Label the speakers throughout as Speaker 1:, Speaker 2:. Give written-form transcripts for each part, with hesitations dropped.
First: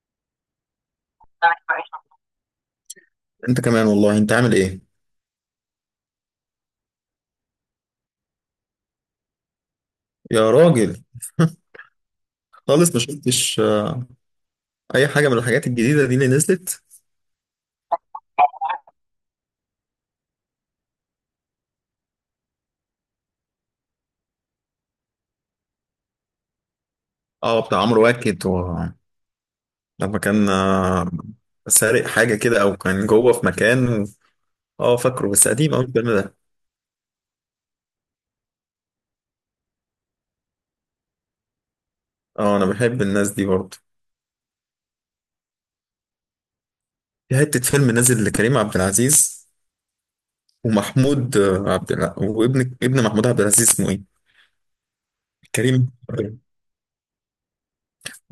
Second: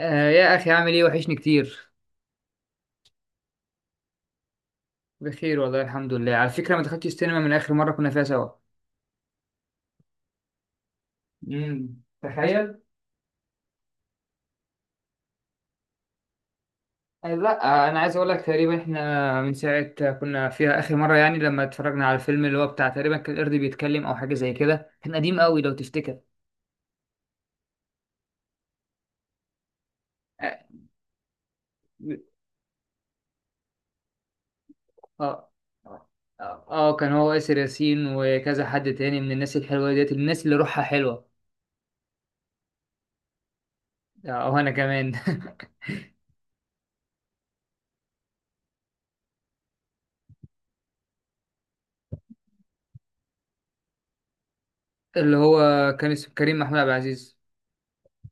Speaker 1: آه، يا اخي، عامل ايه؟ وحشني كتير.
Speaker 2: انت كمان والله انت عامل ايه؟
Speaker 1: بخير والله الحمد لله. على فكره، ما دخلتش السينما من اخر مره كنا فيها سوا.
Speaker 2: يا راجل،
Speaker 1: تخيل.
Speaker 2: خالص ما شفتش اي حاجه من الحاجات الجديده دي اللي نزلت.
Speaker 1: آه، لا، انا عايز اقول لك تقريبا احنا من ساعه كنا فيها اخر مره، يعني لما اتفرجنا على الفيلم اللي هو بتاع، تقريبا كان القرد بيتكلم او حاجه زي كده. كان قديم قوي لو تفتكر.
Speaker 2: اه بتاع عمرو واكد و... لما كان سارق
Speaker 1: اه،
Speaker 2: حاجه كده او كان جوه في مكان و... اه فاكره، بس
Speaker 1: اه،
Speaker 2: قديم قوي الفيلم ده.
Speaker 1: كان هو ياسر ياسين وكذا حد تاني من الناس الحلوه ديت، الناس اللي روحها حلوه.
Speaker 2: اه انا بحب الناس دي برضه.
Speaker 1: آه، وانا كمان.
Speaker 2: في حته فيلم نازل لكريم عبد العزيز ومحمود آه، عبد الع... وابن ابن محمود عبد العزيز، اسمه ايه؟
Speaker 1: اللي هو
Speaker 2: كريم.
Speaker 1: كان اسمه كريم محمود عبد العزيز.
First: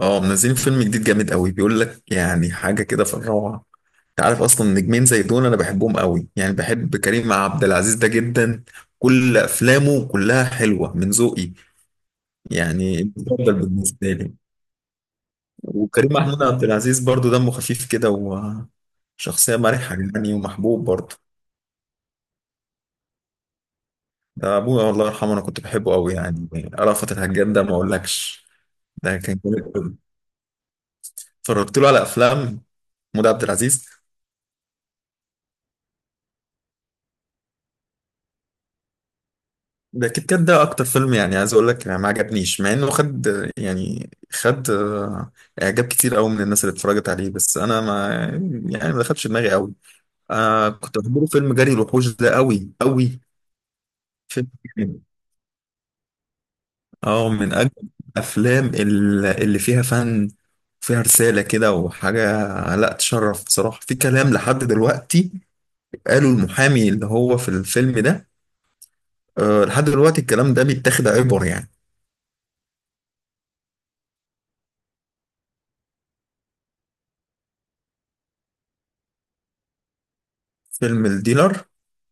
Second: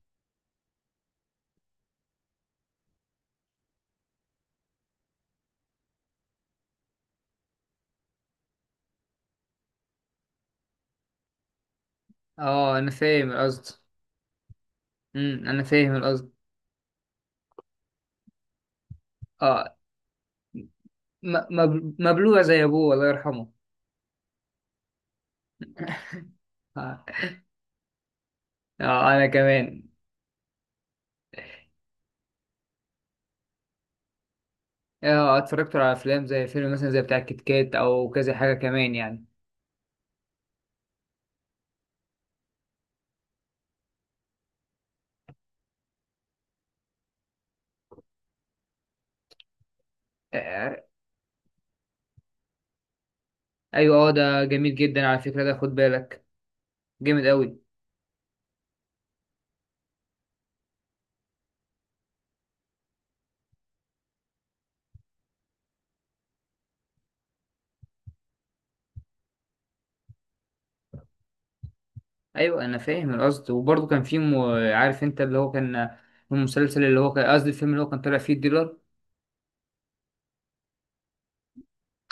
Speaker 2: اه منزلين فيلم جديد جامد قوي، بيقول لك يعني حاجه كده في الروعه. انت عارف اصلا نجمين زي دول انا بحبهم قوي، يعني بحب كريم عبد العزيز ده جدا. كل افلامه كلها حلوه من ذوقي،
Speaker 1: اه، انا
Speaker 2: يعني
Speaker 1: فاهم
Speaker 2: مفضل
Speaker 1: القصد.
Speaker 2: بالنسبه لي.
Speaker 1: انا فاهم
Speaker 2: وكريم
Speaker 1: القصد.
Speaker 2: محمود عبد العزيز برضو دمه خفيف كده، وشخصيه
Speaker 1: اه،
Speaker 2: مرحه يعني، ومحبوب برضو.
Speaker 1: مبلوع زي ابوه الله يرحمه.
Speaker 2: ده ابويا الله يرحمه، انا كنت بحبه قوي يعني.
Speaker 1: اه،
Speaker 2: رأفت الهجان ده ما اقولكش، ده
Speaker 1: انا
Speaker 2: كان جامد
Speaker 1: كمان.
Speaker 2: قوي. اتفرجت له على افلام محمود عبد العزيز.
Speaker 1: اه، اتفرجت على افلام زي فيلم مثلا زي بتاع الكيت كات او كذا حاجه كمان يعني.
Speaker 2: ده كيت كات ده اكتر فيلم، يعني عايز اقول لك ما عجبنيش مع انه خد، يعني خد اعجاب كتير قوي من الناس اللي اتفرجت عليه، بس انا ما، يعني ما دخلش دماغي قوي. آه
Speaker 1: آه
Speaker 2: كنت بحبه فيلم جري الوحوش ده قوي قوي.
Speaker 1: ايوه، اه، ده
Speaker 2: فيلم
Speaker 1: جميل
Speaker 2: جامد.
Speaker 1: جدا. على فكره، ده خد بالك. جامد
Speaker 2: اه من
Speaker 1: قوي.
Speaker 2: اجمل الافلام اللي فيها فن، فيها رسالة كده وحاجة. لا تشرف بصراحة، في كلام لحد دلوقتي قالوا المحامي اللي هو في الفيلم ده، آه لحد دلوقتي الكلام ده بيتاخد عبر يعني.
Speaker 1: ايوه، انا فاهم القصد. وبرضه كان في عارف انت اللي هو كان المسلسل اللي هو كان، قصدي الفيلم اللي هو كان طالع فيه الديلر.
Speaker 2: فيلم الديلر.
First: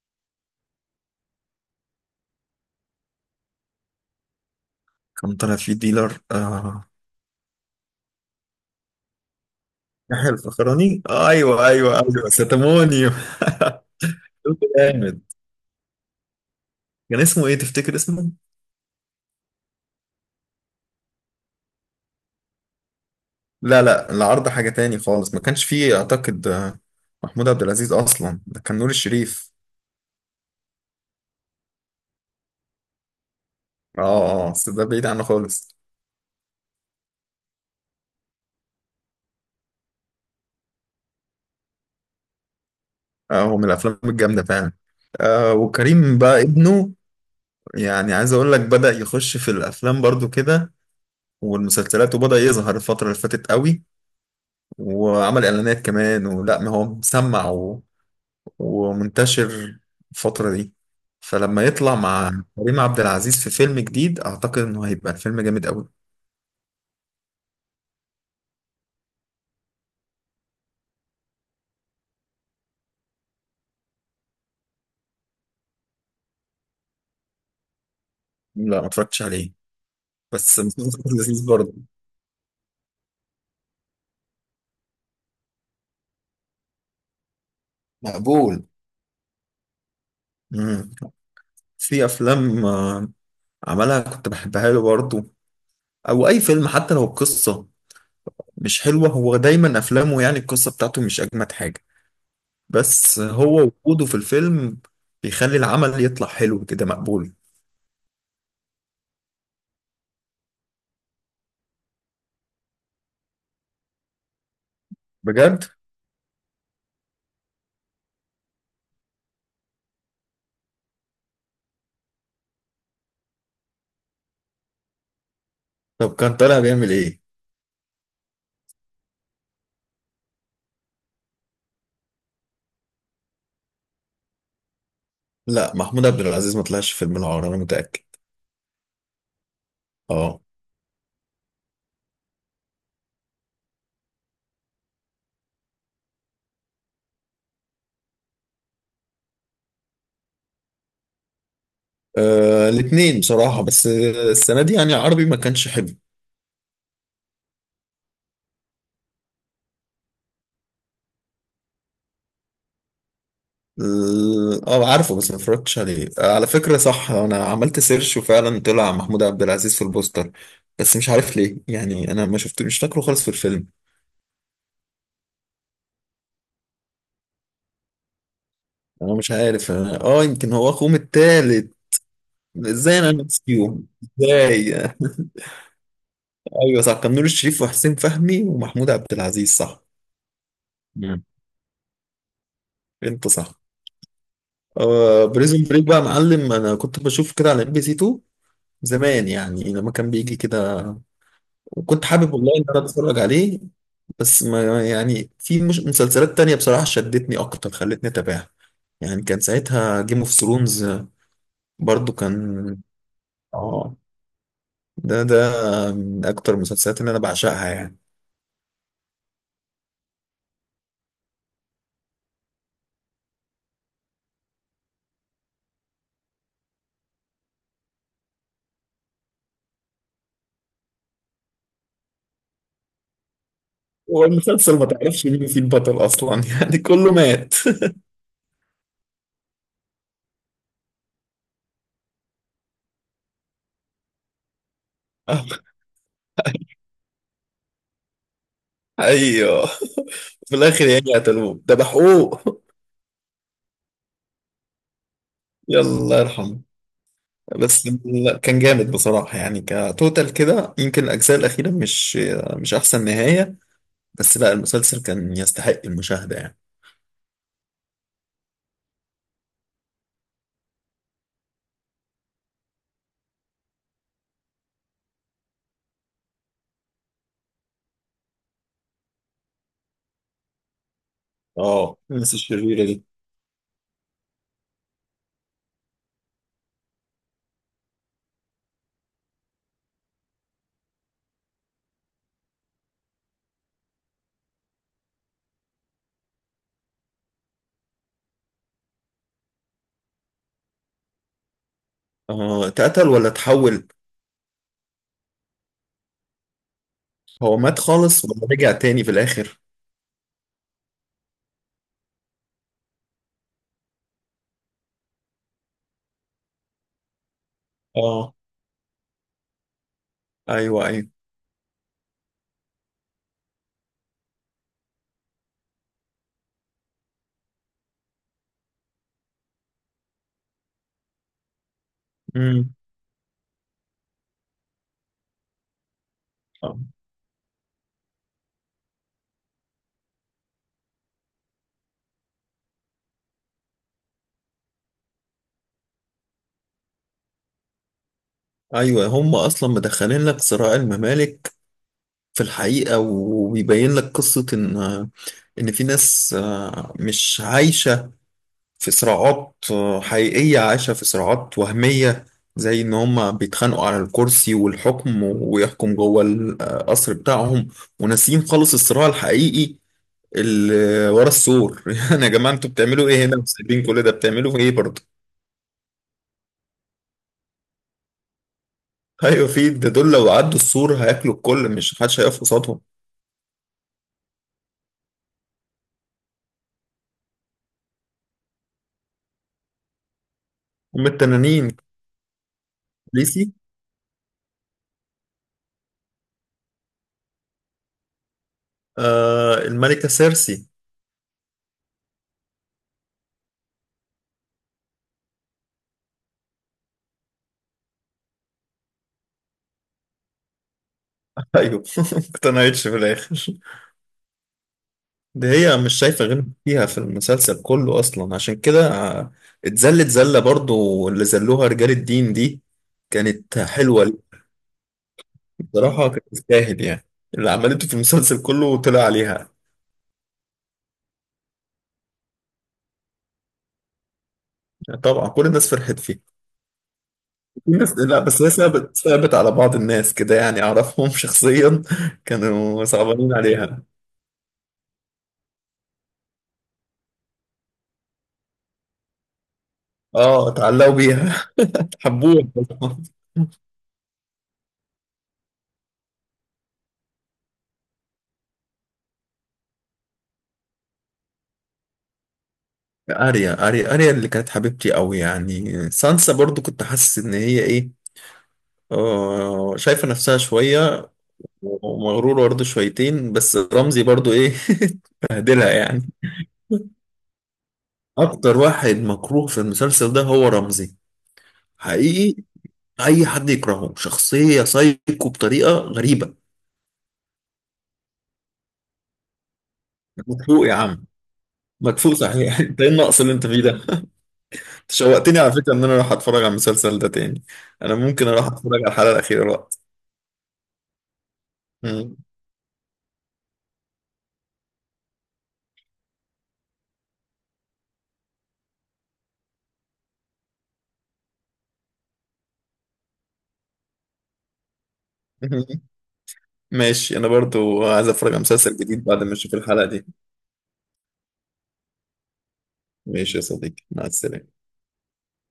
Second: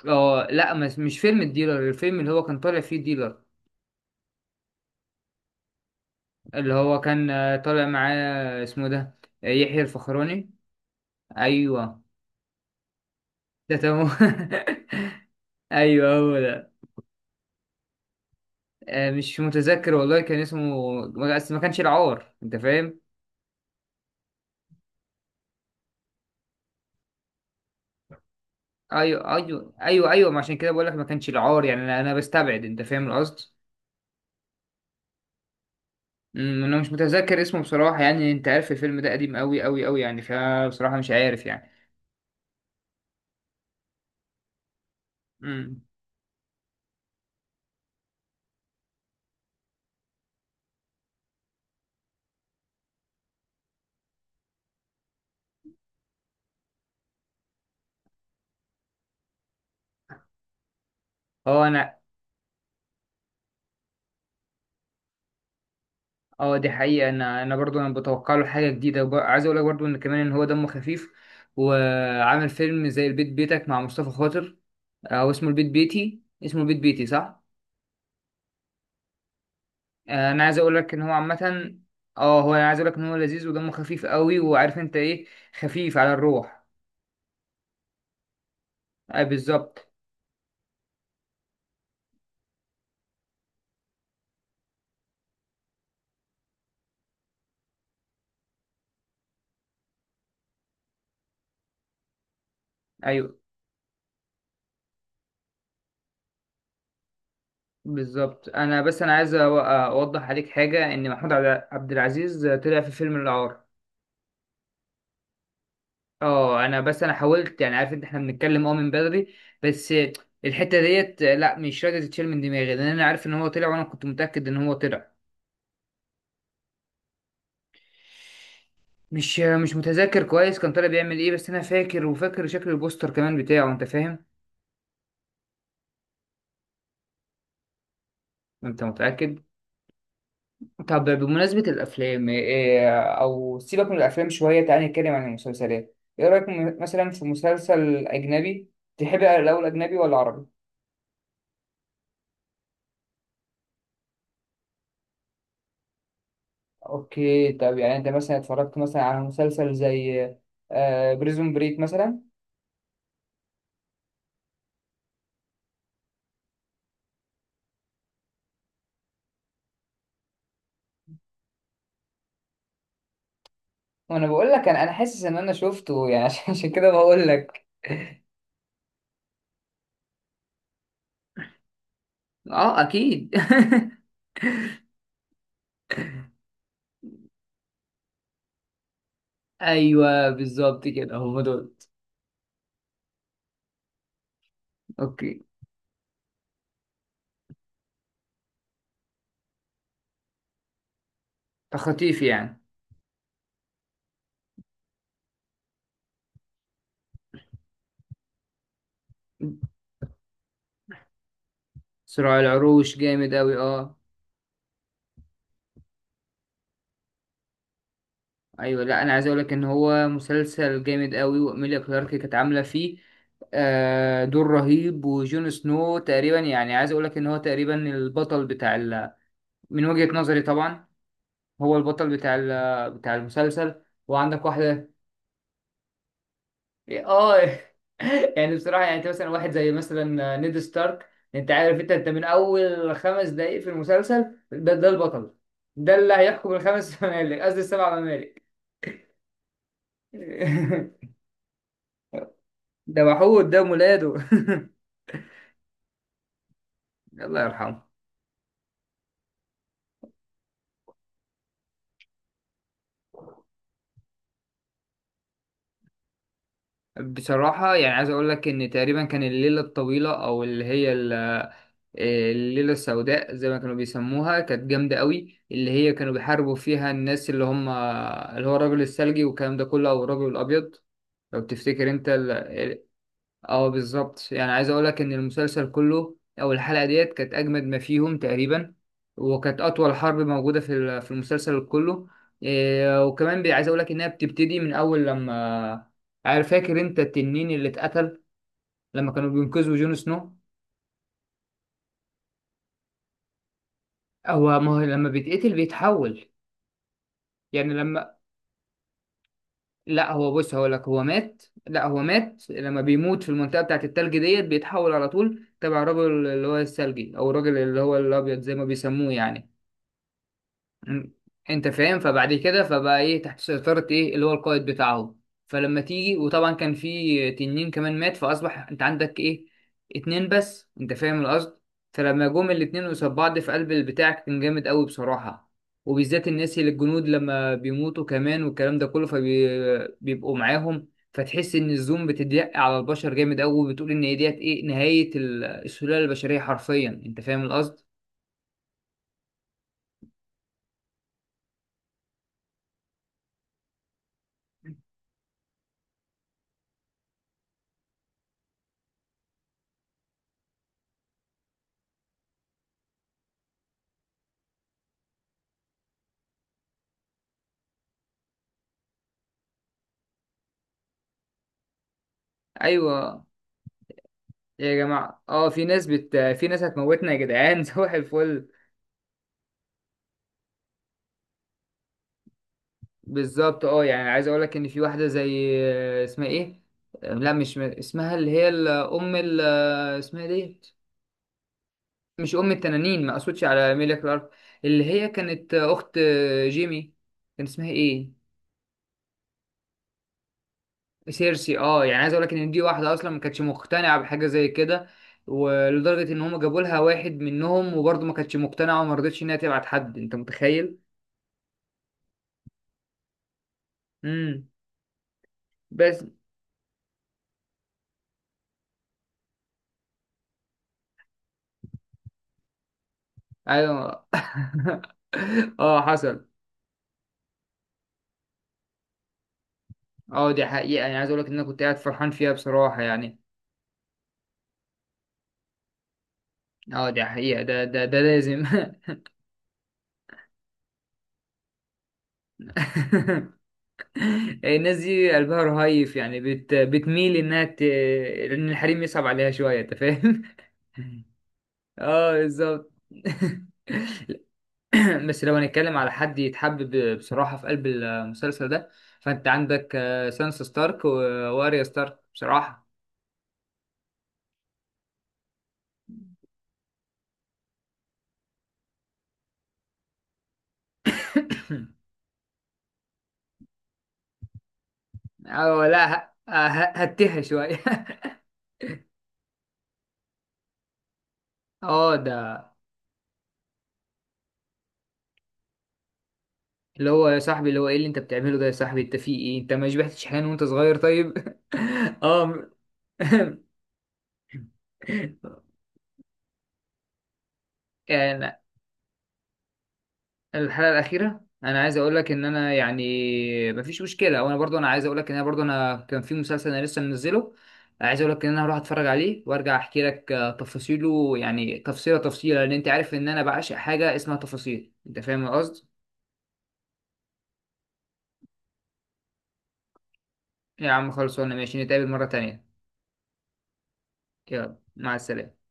Speaker 1: اه، لا، مش فيلم الديلر. الفيلم اللي هو كان طالع فيه الديلر
Speaker 2: كان طالع فيه ديلر
Speaker 1: اللي
Speaker 2: آه.
Speaker 1: هو كان طالع معاه، اسمه ده يحيى
Speaker 2: يحيى
Speaker 1: الفخراني.
Speaker 2: الفخراني، آه ايوه ايوه
Speaker 1: ايوه،
Speaker 2: ايوه، ستامونيو.
Speaker 1: ده تمام.
Speaker 2: جامد.
Speaker 1: ايوه، هو ده.
Speaker 2: كان اسمه ايه تفتكر اسمه؟
Speaker 1: مش متذكر والله. كان اسمه بس ما كانش العار، انت فاهم.
Speaker 2: لا لا، العرض حاجة تاني خالص، ما كانش فيه اعتقد محمود عبد العزيز اصلا، ده كان نور
Speaker 1: ايوه،
Speaker 2: الشريف.
Speaker 1: ايوه، ايوه، ايوه، ما عشان كده بقول لك ما كانش العار. يعني انا بستبعد، انت فاهم القصد.
Speaker 2: بس ده بعيد عنه خالص.
Speaker 1: انا مش متذكر اسمه بصراحه. يعني انت عارف الفيلم ده قديم قوي قوي قوي، يعني فبصراحه مش عارف يعني.
Speaker 2: آه هو من الافلام الجامدة فعلا. آه
Speaker 1: امم
Speaker 2: وكريم بقى ابنه يعني، عايز اقول لك بدأ يخش في الافلام برضو كده، والمسلسلات، وبدأ يظهر الفترة اللي فاتت قوي، وعمل اعلانات كمان، ولا ما هو مسمع ومنتشر الفترة دي. فلما
Speaker 1: اه،
Speaker 2: يطلع
Speaker 1: انا.
Speaker 2: مع كريم عبد العزيز في فيلم جديد، أعتقد إنه هيبقى الفيلم جامد أوي.
Speaker 1: اه، دي حقيقه. انا برضو انا بتوقع له حاجه جديده، عايز اقول لك برضو ان كمان ان هو دمه خفيف، وعامل فيلم زي البيت بيتك مع مصطفى خاطر. هو اسمه البيت بيتي، اسمه البيت بيتي صح.
Speaker 2: لا ما اتفرجتش عليه.
Speaker 1: انا عايز
Speaker 2: بس
Speaker 1: اقول لك
Speaker 2: مسلسل
Speaker 1: ان هو
Speaker 2: لذيذ برضه.
Speaker 1: عامه. اه، هو انا عايز اقول لك ان هو لذيذ ودمه خفيف قوي، وعارف انت ايه؟ خفيف على الروح.
Speaker 2: مقبول.
Speaker 1: آه، بالظبط.
Speaker 2: مم. في أفلام عملها كنت بحبها له برضه، أو أي فيلم حتى لو القصة مش حلوة. هو دايما أفلامه يعني القصة بتاعته مش أجمد حاجة، بس
Speaker 1: ايوه
Speaker 2: هو وجوده في الفيلم بيخلي العمل يطلع حلو كده، مقبول.
Speaker 1: بالظبط. انا بس انا عايز اوضح عليك حاجه ان محمود عبد العزيز طلع في فيلم العار.
Speaker 2: بجد؟
Speaker 1: اه، انا بس انا حاولت يعني، عارف انت احنا بنتكلم اه من بدري، بس الحته ديت لا، مش راضيه تتشال من دماغي لان انا عارف ان هو طلع وانا كنت متاكد ان هو طلع.
Speaker 2: طب كان طالع بيعمل إيه؟
Speaker 1: مش متذكر كويس كان طالع بيعمل ايه، بس انا فاكر وفاكر شكل البوستر كمان بتاعه، انت فاهم.
Speaker 2: لا محمود عبد العزيز ما طلعش في فيلم العار، انا متاكد.
Speaker 1: انت متأكد؟
Speaker 2: اه.
Speaker 1: طب، بمناسبة الافلام إيه، او سيبك من الافلام شوية، تعالى نتكلم عن المسلسلات. ايه رأيك مثلا في مسلسل اجنبي؟ تحب الاول اجنبي ولا عربي؟
Speaker 2: الاثنين بصراحه، بس السنه دي يعني العربي ما كانش حلو.
Speaker 1: اوكي، طب يعني انت مثلا اتفرجت مثلا على مسلسل زي بريزون بريك مثلا.
Speaker 2: اه عارفه، بس ما اتفرجتش عليه. على فكره صح، انا عملت سيرش وفعلا طلع محمود عبد العزيز في البوستر، بس مش عارف ليه، يعني انا ما شفت، مش فاكره خالص في الفيلم.
Speaker 1: وانا بقول لك، انا حاسس ان انا شفته يعني. عشان كده بقول لك.
Speaker 2: انا مش عارف، اه يمكن هو اخوهم التالت.
Speaker 1: اه،
Speaker 2: ازاي انا
Speaker 1: اكيد.
Speaker 2: نسيهم، ازاي؟ ايوه صح، كان نور الشريف وحسين فهمي ومحمود عبد العزيز، صح.
Speaker 1: ايوه، بالظبط كده
Speaker 2: مم.
Speaker 1: هم دول.
Speaker 2: انت صح. آه
Speaker 1: اوكي.
Speaker 2: بريزون بريك بقى معلم، انا كنت بشوف كده على ام بي سي 2 زمان، يعني لما كان بيجي كده. وكنت
Speaker 1: تخطيف
Speaker 2: حابب والله
Speaker 1: يعني.
Speaker 2: ان انا اتفرج عليه، بس ما، يعني في مش مسلسلات تانية بصراحة شدتني اكتر خلتني اتابعها، يعني كان ساعتها جيم اوف ثرونز برضو
Speaker 1: صراع
Speaker 2: كان.
Speaker 1: العروش جامد قوي،
Speaker 2: اه
Speaker 1: اه.
Speaker 2: ده من اكتر المسلسلات اللي انا بعشقها يعني.
Speaker 1: ايوه، لا، انا عايز اقول لك ان هو مسلسل جامد قوي، واميليا كلارك كانت عامله فيه دور رهيب. وجون سنو تقريبا، يعني عايز اقول لك ان هو تقريبا البطل من وجهة نظري طبعا، هو البطل بتاع المسلسل.
Speaker 2: هو
Speaker 1: وعندك
Speaker 2: المسلسل ما
Speaker 1: واحده.
Speaker 2: تعرفش مين فيه البطل اصلا يعني كله
Speaker 1: اه.
Speaker 2: مات.
Speaker 1: يعني بصراحة، يعني انت مثلا واحد زي مثلا نيد ستارك، انت عارف، انت من اول 5 دقايق في المسلسل ده، ده البطل. ده اللي هيحكم الخمس ممالك، قصدي السبع ممالك.
Speaker 2: ايوه في الاخر يعني قتلوه ذبحوه.
Speaker 1: ده وحود ده مولاده.
Speaker 2: يلا يرحم.
Speaker 1: الله يرحمه.
Speaker 2: بس كان جامد بصراحة يعني كتوتال كده، يمكن الأجزاء الأخيرة مش مش أحسن نهاية، بس لا المسلسل كان يستحق المشاهدة يعني.
Speaker 1: بصراحة، يعني عايز اقول لك ان تقريبا كان الليلة الطويلة، او اللي هي الليلة السوداء زي ما كانوا بيسموها، كانت جامدة قوي. اللي هي كانوا بيحاربوا فيها الناس اللي هم اللي هو الرجل الثلجي والكلام ده كله، او الرجل الابيض لو تفتكر
Speaker 2: اه
Speaker 1: انت ال...
Speaker 2: الناس الشريرة
Speaker 1: ال-.
Speaker 2: دي.
Speaker 1: اه، بالظبط. يعني عايز اقول لك ان المسلسل كله او الحلقه ديت كانت اجمد ما فيهم تقريبا، وكانت اطول حرب موجوده في المسلسل كله. إيه، وكمان عايز اقول لك انها بتبتدي من اول، لما عارف، فاكر انت التنين اللي اتقتل لما كانوا بينقذوا جون سنو.
Speaker 2: اه. اتقتل ولا اتحول؟
Speaker 1: هو ما هو لما بيتقتل بيتحول.
Speaker 2: هو
Speaker 1: يعني
Speaker 2: مات
Speaker 1: لما،
Speaker 2: خالص ولا رجع تاني في الآخر؟
Speaker 1: لا، هو بص هقول لك، هو مات. لا، هو مات لما بيموت في المنطقه بتاعت التلج ديت، بيتحول على طول تبع الراجل اللي هو الثلجي او الراجل اللي هو
Speaker 2: اه
Speaker 1: الابيض زي ما بيسموه يعني.
Speaker 2: أيوه
Speaker 1: م-
Speaker 2: أيوه.
Speaker 1: انت فاهم. فبعد كده فبقى ايه تحت سيطرة ايه اللي هو القائد بتاعه. فلما تيجي، وطبعا كان في تنين كمان مات، فاصبح انت عندك ايه؟ اتنين بس، انت فاهم القصد. فلما جم
Speaker 2: امم.
Speaker 1: الاتنين قصاد بعض في قلب البتاع، كان جامد قوي بصراحة. وبالذات الناس، اللي
Speaker 2: آه.
Speaker 1: الجنود لما بيموتوا كمان والكلام ده كله فبيبقوا معاهم، فتحس ان الزوم بتضيق على البشر جامد قوي، وبتقول ان هي ديت ايه، نهاية السلالة البشرية حرفيا، انت فاهم القصد.
Speaker 2: أيوه، هم أصلا مدخلين لك صراع الممالك في الحقيقة، وبيبين لك قصة إن في ناس مش عايشة في صراعات حقيقية، عايشة في صراعات وهمية، زي إن هما بيتخانقوا على الكرسي والحكم ويحكم جوه القصر بتاعهم، وناسيين خالص الصراع الحقيقي اللي ورا السور. يعني يا جماعة انتوا بتعملوا
Speaker 1: ايوه،
Speaker 2: ايه هنا، وسايبين كل ده بتعملوا في ايه
Speaker 1: يا
Speaker 2: برضه؟
Speaker 1: جماعة اه، في ناس هتموتنا يا جدعان. صباح الفل.
Speaker 2: ايوه، في ده دول لو عدوا السور هياكلوا الكل، مش محدش هيقف قصادهم.
Speaker 1: بالظبط. اه، يعني عايز اقول لك ان في واحدة زي اسمها ايه؟ لا، مش اسمها، اللي هي ام اسمها إيه ديت؟
Speaker 2: هم التنانين.
Speaker 1: مش ام التنانين، ما اقصدش
Speaker 2: ليسي.
Speaker 1: على ميليا كلارك. اللي هي كانت اخت جيمي. كان اسمها ايه؟
Speaker 2: آه الملكة سيرسي.
Speaker 1: سيرسي. اه، يعني عايز اقول لك ان دي واحدة اصلا ما كانتش مقتنعة بحاجة زي كده، ولدرجة ان هم جابوا لها واحد منهم، وبرضه ما كانتش مقتنعة وما رضتش انها تبعت حد، انت متخيل.
Speaker 2: ايوه ما اقتنعتش في الاخر.
Speaker 1: امم
Speaker 2: ده هي مش
Speaker 1: بس،
Speaker 2: شايفة غير فيها في المسلسل كله أصلا، عشان كده اتذلت ذلة برضو اللي ذلوها رجال الدين دي. كانت
Speaker 1: ايوه.
Speaker 2: حلوة ليه.
Speaker 1: اه،
Speaker 2: بصراحة
Speaker 1: حصل.
Speaker 2: كانت تستاهل يعني، اللي عملته في المسلسل كله وطلع عليها.
Speaker 1: اه، دي حقيقة. يعني عايز اقول لك ان انا كنت قاعد فرحان فيها بصراحة يعني.
Speaker 2: طبعا كل الناس فرحت فيه.
Speaker 1: اه، دي حقيقة. ده
Speaker 2: في
Speaker 1: ده
Speaker 2: ناس
Speaker 1: ده
Speaker 2: لا، بس
Speaker 1: لازم.
Speaker 2: هي ثابت ثابت على بعض الناس كده يعني، أعرفهم شخصيا، كانوا صعبانين عليها.
Speaker 1: الناس دي قلبها رهيف، يعني بتميل انها ان الحريم يصعب عليها شوية، انت فاهم.
Speaker 2: اه اتعلقوا بيها.
Speaker 1: اه،
Speaker 2: حبوها.
Speaker 1: بالظبط. بس لو هنتكلم على حد يتحبب بصراحة في قلب المسلسل ده، فانت عندك سانسا ستارك واريا ستارك بصراحة.
Speaker 2: أريا أريا أريا اللي كانت حبيبتي قوي يعني. سانسا برضو كنت حاسس إن هي إيه، شايفة نفسها شوية ومغرورة برضه شويتين، بس رمزي برضه إيه،
Speaker 1: اه،
Speaker 2: بهدلها
Speaker 1: لا،
Speaker 2: يعني.
Speaker 1: هتها شوية.
Speaker 2: أكتر واحد مكروه في المسلسل ده هو رمزي،
Speaker 1: اه، ده
Speaker 2: حقيقي. أي حد يكرهه، شخصية سايكو بطريقة غريبة.
Speaker 1: اللي هو، يا صاحبي، اللي هو ايه اللي انت بتعمله ده، يا صاحبي؟ انت في ايه؟ انت ما شبعتش حنان وانت
Speaker 2: مدفوق يا
Speaker 1: صغير؟
Speaker 2: عم،
Speaker 1: طيب.
Speaker 2: مدفوق
Speaker 1: اه،
Speaker 2: صحيح. أنت إيه النقص اللي أنت فيه ده؟ أنت شوقتني على فكرة إن أنا أروح أتفرج على المسلسل ده تاني. أنا ممكن
Speaker 1: يعني
Speaker 2: أروح أتفرج على الحلقة الأخيرة دلوقتي.
Speaker 1: الحلقة الأخيرة، انا عايز اقول لك
Speaker 2: مم.
Speaker 1: ان انا يعني مفيش مشكلة، وانا برضو انا عايز اقول لك ان انا برضو، انا كان في مسلسل انا لسه منزله. عايز اقول لك ان انا هروح اتفرج عليه وارجع احكي لك تفاصيله، يعني تفصيلة تفصيلة، لان انت عارف ان انا بعشق حاجة اسمها تفاصيل، انت فاهم القصد.
Speaker 2: ماشي، أنا برضه عايز أتفرج على مسلسل جديد بعد ما أشوف الحلقة دي.
Speaker 1: يا عم، خلصانه. ماشي، نتقابل مرة تانية.
Speaker 2: ماشي يا صديقي، مع
Speaker 1: يلا،
Speaker 2: السلامة.
Speaker 1: مع السلامة.